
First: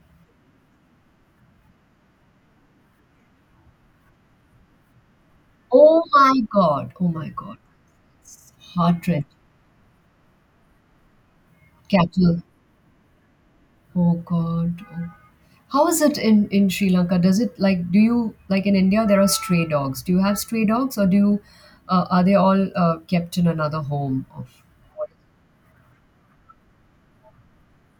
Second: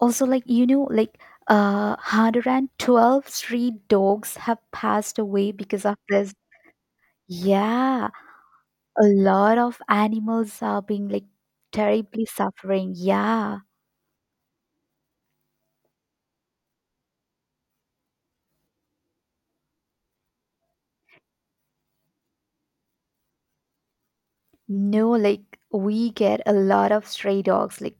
Speaker 2: Also, like you know, like 112 street dogs have passed away because of
Speaker 1: Oh my
Speaker 2: this,
Speaker 1: god, oh my god.
Speaker 2: yeah. A
Speaker 1: Heart rate.
Speaker 2: lot of animals are being like terribly
Speaker 1: Cattle.
Speaker 2: suffering, yeah.
Speaker 1: Oh god, oh. How is it in Sri Lanka? Does it like, do you like, in India there are stray dogs, do you have stray dogs, or do you are they all kept in another home of?
Speaker 2: No, like we get a lot of stray dogs, like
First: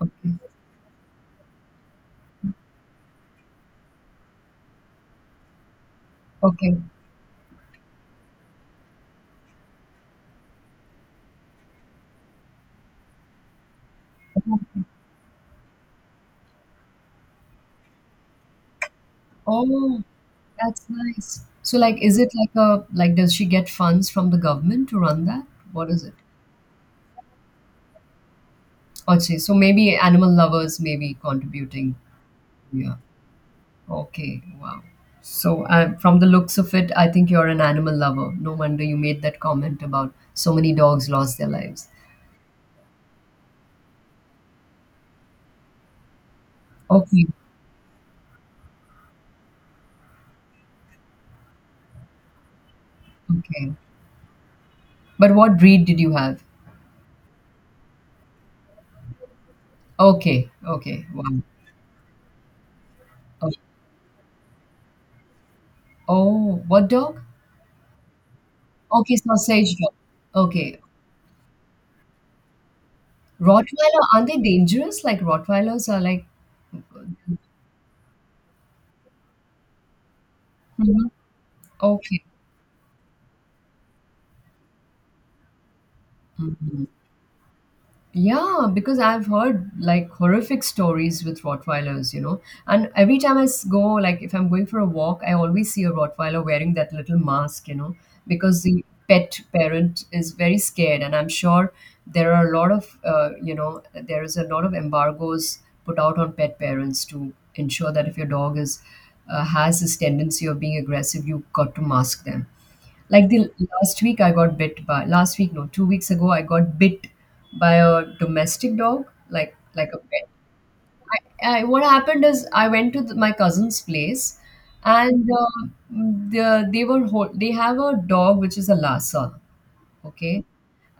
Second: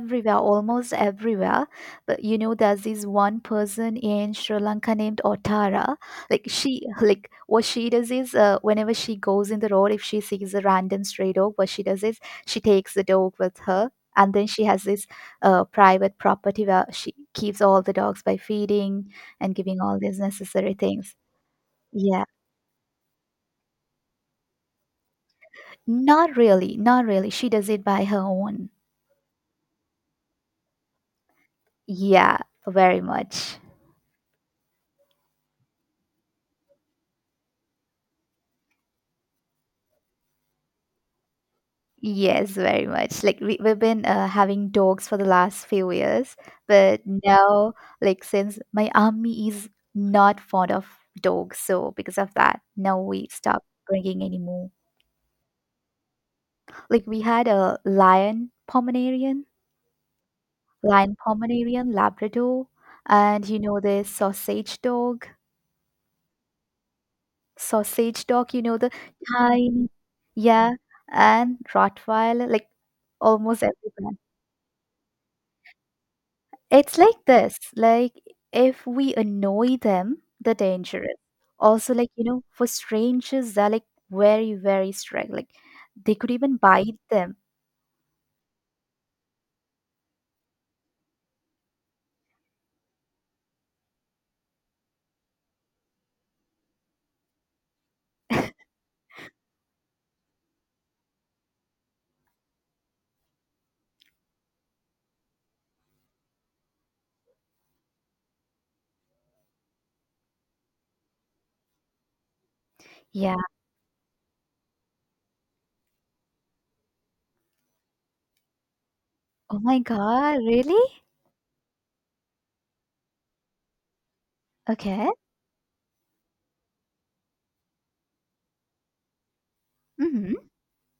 Speaker 1: Okay.
Speaker 2: almost everywhere. But you know, there's this one person in Sri Lanka named Otara. Like
Speaker 1: Okay.
Speaker 2: she, like what she does is, whenever she goes in the road, if she sees a random stray dog, what she does is she takes the dog with her. And then she has this private property where she keeps all the dogs by feeding and giving all
Speaker 1: Oh,
Speaker 2: these necessary
Speaker 1: that's
Speaker 2: things.
Speaker 1: nice. So like, is
Speaker 2: Yeah,
Speaker 1: it like a, like does she get funds from the government to run that? What is it?
Speaker 2: not really, not really. She does it by her own.
Speaker 1: Okay, so maybe animal lovers may be contributing.
Speaker 2: Yeah,
Speaker 1: Yeah.
Speaker 2: very much.
Speaker 1: Okay, wow. So from the looks of it, I think you're an animal lover. No wonder you made that comment about so many dogs lost their lives.
Speaker 2: Yes, very much. Like we've been having dogs for the last few years, but
Speaker 1: Okay,
Speaker 2: now, like since my army is not fond of dogs, so because of that, now we stop
Speaker 1: okay.
Speaker 2: bringing any more.
Speaker 1: But what breed did you have?
Speaker 2: Like we had a
Speaker 1: Okay, okay,
Speaker 2: lion
Speaker 1: wow.
Speaker 2: Pomeranian, Labrador, and
Speaker 1: Oh,
Speaker 2: you know the sausage dog,
Speaker 1: oh, what dog?
Speaker 2: sausage dog. You know the
Speaker 1: Okay, sausage
Speaker 2: tiny,
Speaker 1: dog.
Speaker 2: yeah,
Speaker 1: Okay.
Speaker 2: and Rottweiler. Like almost every
Speaker 1: Rottweiler,
Speaker 2: brand.
Speaker 1: are they dangerous? Like Rottweilers are like.
Speaker 2: It's like this, like if we annoy them, they're
Speaker 1: Mhm.
Speaker 2: dangerous. Also, like,
Speaker 1: Okay.
Speaker 2: you know, for strangers, they're like very, very strict. Like they could even
Speaker 1: Mhm.
Speaker 2: bite them.
Speaker 1: Yeah, because I've heard like horrific stories with Rottweilers, you know. And every time go, like if I'm going for a walk, I always see a Rottweiler wearing that little mask, you know, because the pet parent is very scared. And I'm sure there are a lot of, you know, there is a lot of embargoes put out on pet parents to ensure that if your dog is has this tendency of being aggressive, you've got to mask them. Like
Speaker 2: Yeah.
Speaker 1: the last week I got bit by last week, no, 2 weeks ago, I got bit by a domestic dog, like
Speaker 2: Oh my
Speaker 1: a pet.
Speaker 2: God, really?
Speaker 1: What happened is I went to my cousin's place,
Speaker 2: Okay.
Speaker 1: and they were they have a dog which is a Lhasa.
Speaker 2: Mm-hmm.
Speaker 1: Okay.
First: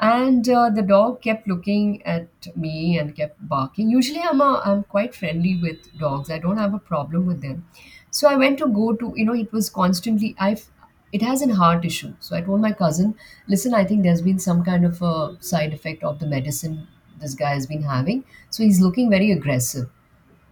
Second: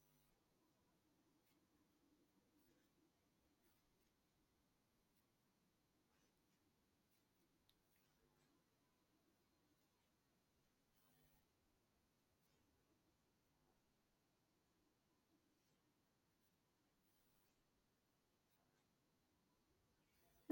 Speaker 1: And the dog kept looking at me and kept barking. Usually, I'm quite friendly with dogs. I don't have a problem with them. So I went to go to, you know, it was constantly, I, it has an heart issue. So I told my cousin, listen, I think there's been some kind of a side effect of the medicine this guy has been having. So he's looking very aggressive.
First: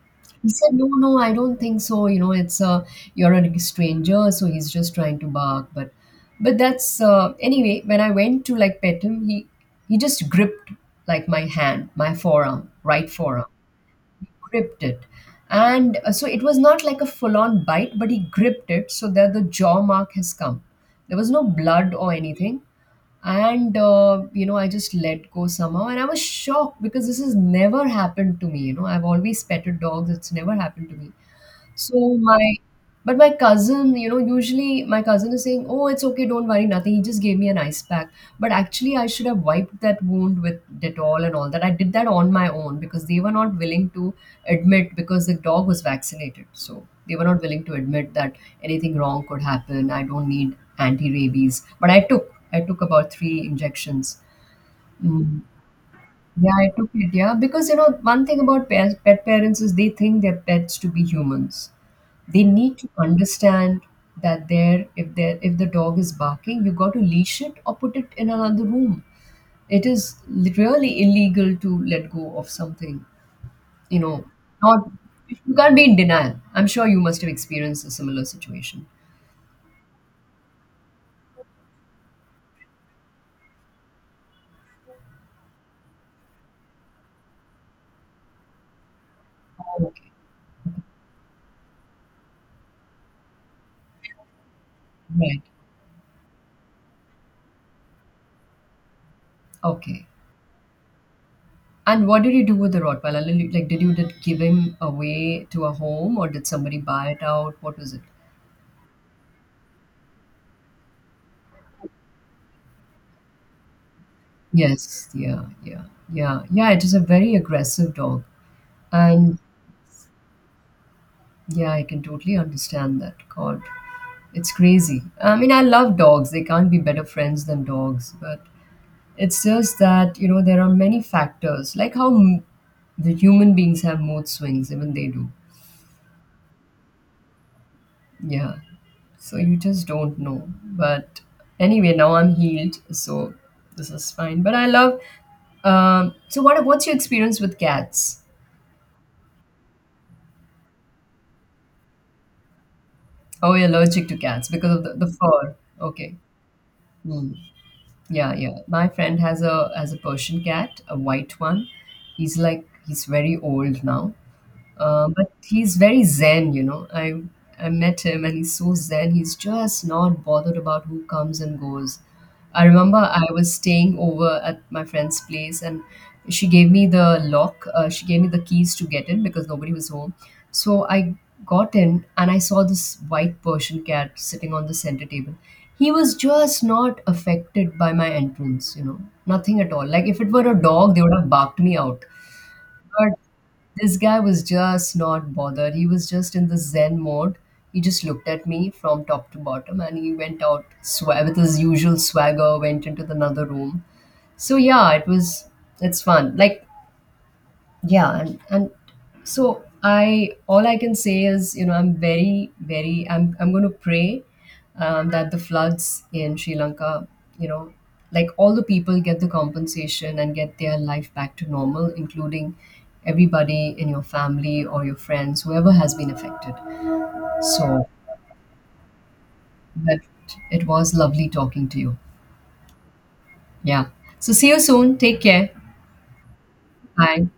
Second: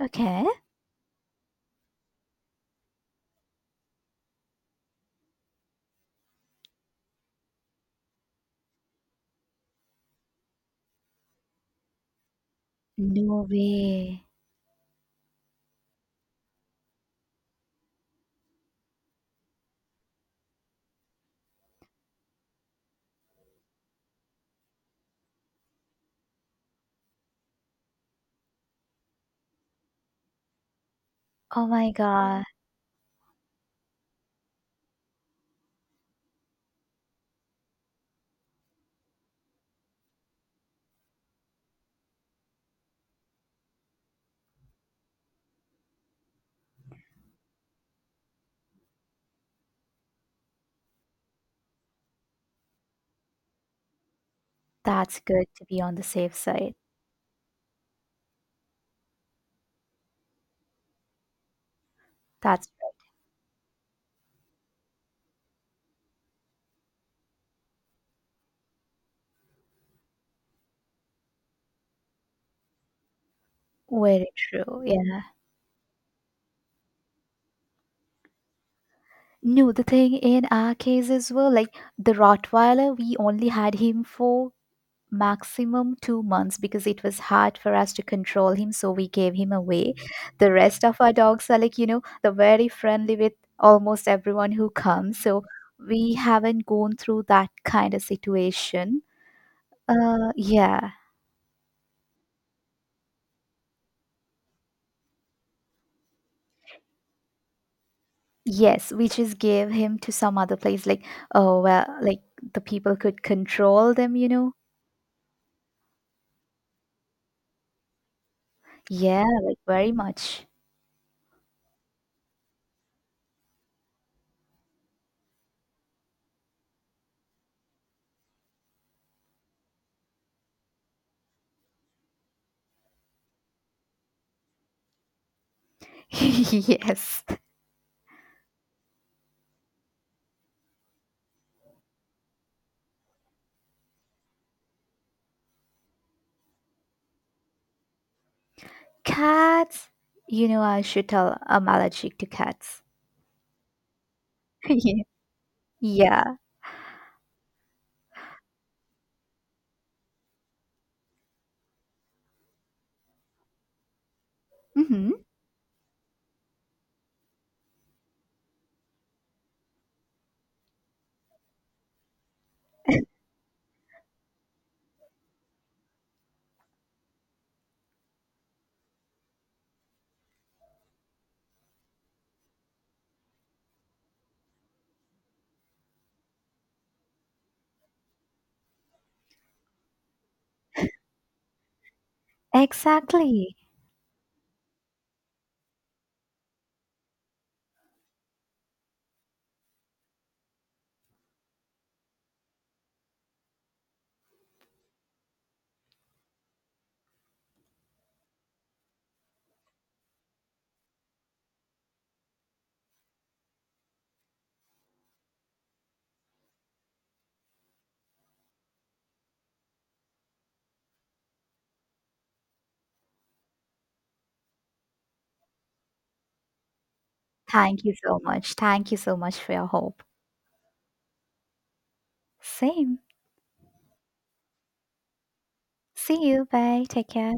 Speaker 2: Okay.
Speaker 1: He said, "No, no, I don't think so. You know, it's you're a stranger, so he's just trying to bark." But that's anyway. When I went to like pet him, he just gripped like my hand, my forearm, right forearm,
Speaker 2: No way.
Speaker 1: gripped it. And so it was not like a full on bite, but he gripped it so that the jaw mark has come. There was no blood or anything. And, you know, I just let go somehow. And I was shocked because this has never happened to me. You know, I've always petted dogs, it's never happened to me.
Speaker 2: Oh my
Speaker 1: So
Speaker 2: God.
Speaker 1: my but my cousin, you know, usually my cousin is saying, "Oh, it's okay, don't worry, nothing. He just gave me an ice pack." But actually, I should have wiped that wound with Dettol and all that. I did that on my own because they were not willing to admit, because the dog was vaccinated. So they were not willing to admit that anything wrong could happen. I don't need anti-rabies, but I took about 3 injections.
Speaker 2: That's
Speaker 1: Mm.
Speaker 2: good to be on the safe
Speaker 1: Yeah, I
Speaker 2: side.
Speaker 1: took it. Yeah, because you know, one thing about pet parents is they think their pets to be humans, they
Speaker 2: That's
Speaker 1: need to understand that there, if the dog is barking, you got to leash it or put it in another room. It is really illegal to let go of something, you know,
Speaker 2: very true.
Speaker 1: not,
Speaker 2: Yeah.
Speaker 1: you can't be in denial. I'm sure you must have experienced a similar situation.
Speaker 2: No, the thing in our case as well, like the Rottweiler, we only had him for maximum 2 months because it was hard for us to control him, so we gave him away.
Speaker 1: Okay.
Speaker 2: The rest of our dogs are like, you know, they're very friendly with almost everyone who comes,
Speaker 1: Right.
Speaker 2: so we haven't gone through that kind of situation,
Speaker 1: Okay.
Speaker 2: yeah.
Speaker 1: And what did you do with the Rottweiler, like did you, did give him away to a home, or did somebody buy it out, what was it?
Speaker 2: Yes, we just gave him to some other place, like, oh well, like the people could control them, you know.
Speaker 1: Yes. Yeah, yeah. Yeah, yeah, it is a very aggressive dog.
Speaker 2: Yeah,
Speaker 1: And
Speaker 2: like very much.
Speaker 1: yeah, I can totally understand that. God, it's crazy. I mean, I love dogs. They can't be better friends than dogs. But it's just that, you know, there are many factors, like the human beings have mood swings, even they do.
Speaker 2: Yes,
Speaker 1: Yeah. So you just don't know. But anyway, now I'm healed. So this is fine. But I love. So, what's your experience with cats?
Speaker 2: cats, you know, I should tell I'm allergic to cats.
Speaker 1: Oh, you're allergic to cats because of the
Speaker 2: Yeah.
Speaker 1: fur. Okay.
Speaker 2: Yeah.
Speaker 1: Hmm. Yeah, yeah. My friend has a, has a Persian cat, a white one. He's like, he's very old now,
Speaker 2: Hmm.
Speaker 1: but he's very zen, you know. I met him and he's so zen. He's just not bothered about who comes and goes. I remember I was staying over at my friend's place, and she gave me the lock. She gave me the keys to get in because nobody was home. So I got in and I saw this white Persian cat sitting on the center table. He was just not affected by my entrance, you know, nothing at all. Like if it were a dog, they would have barked me out. But
Speaker 2: Exactly.
Speaker 1: this guy was just not bothered. He was just in the Zen mode. He just looked at me from top to bottom and he went out with his usual swagger, went into the another room. So yeah, it was, it's fun. Like, yeah, and so I, all I can say is, you know, I'm very very, I'm going to pray that the floods in Sri Lanka, you know, like all the people get the compensation and get their life back to normal, including everybody in your family or your friends, whoever has been affected.
Speaker 2: Thank
Speaker 1: So
Speaker 2: you so much. Thank you so much for your
Speaker 1: but
Speaker 2: hope.
Speaker 1: it was lovely talking to you.
Speaker 2: Same.
Speaker 1: Yeah, so see you soon, take care.
Speaker 2: See you. Bye. Take
Speaker 1: Bye.
Speaker 2: care.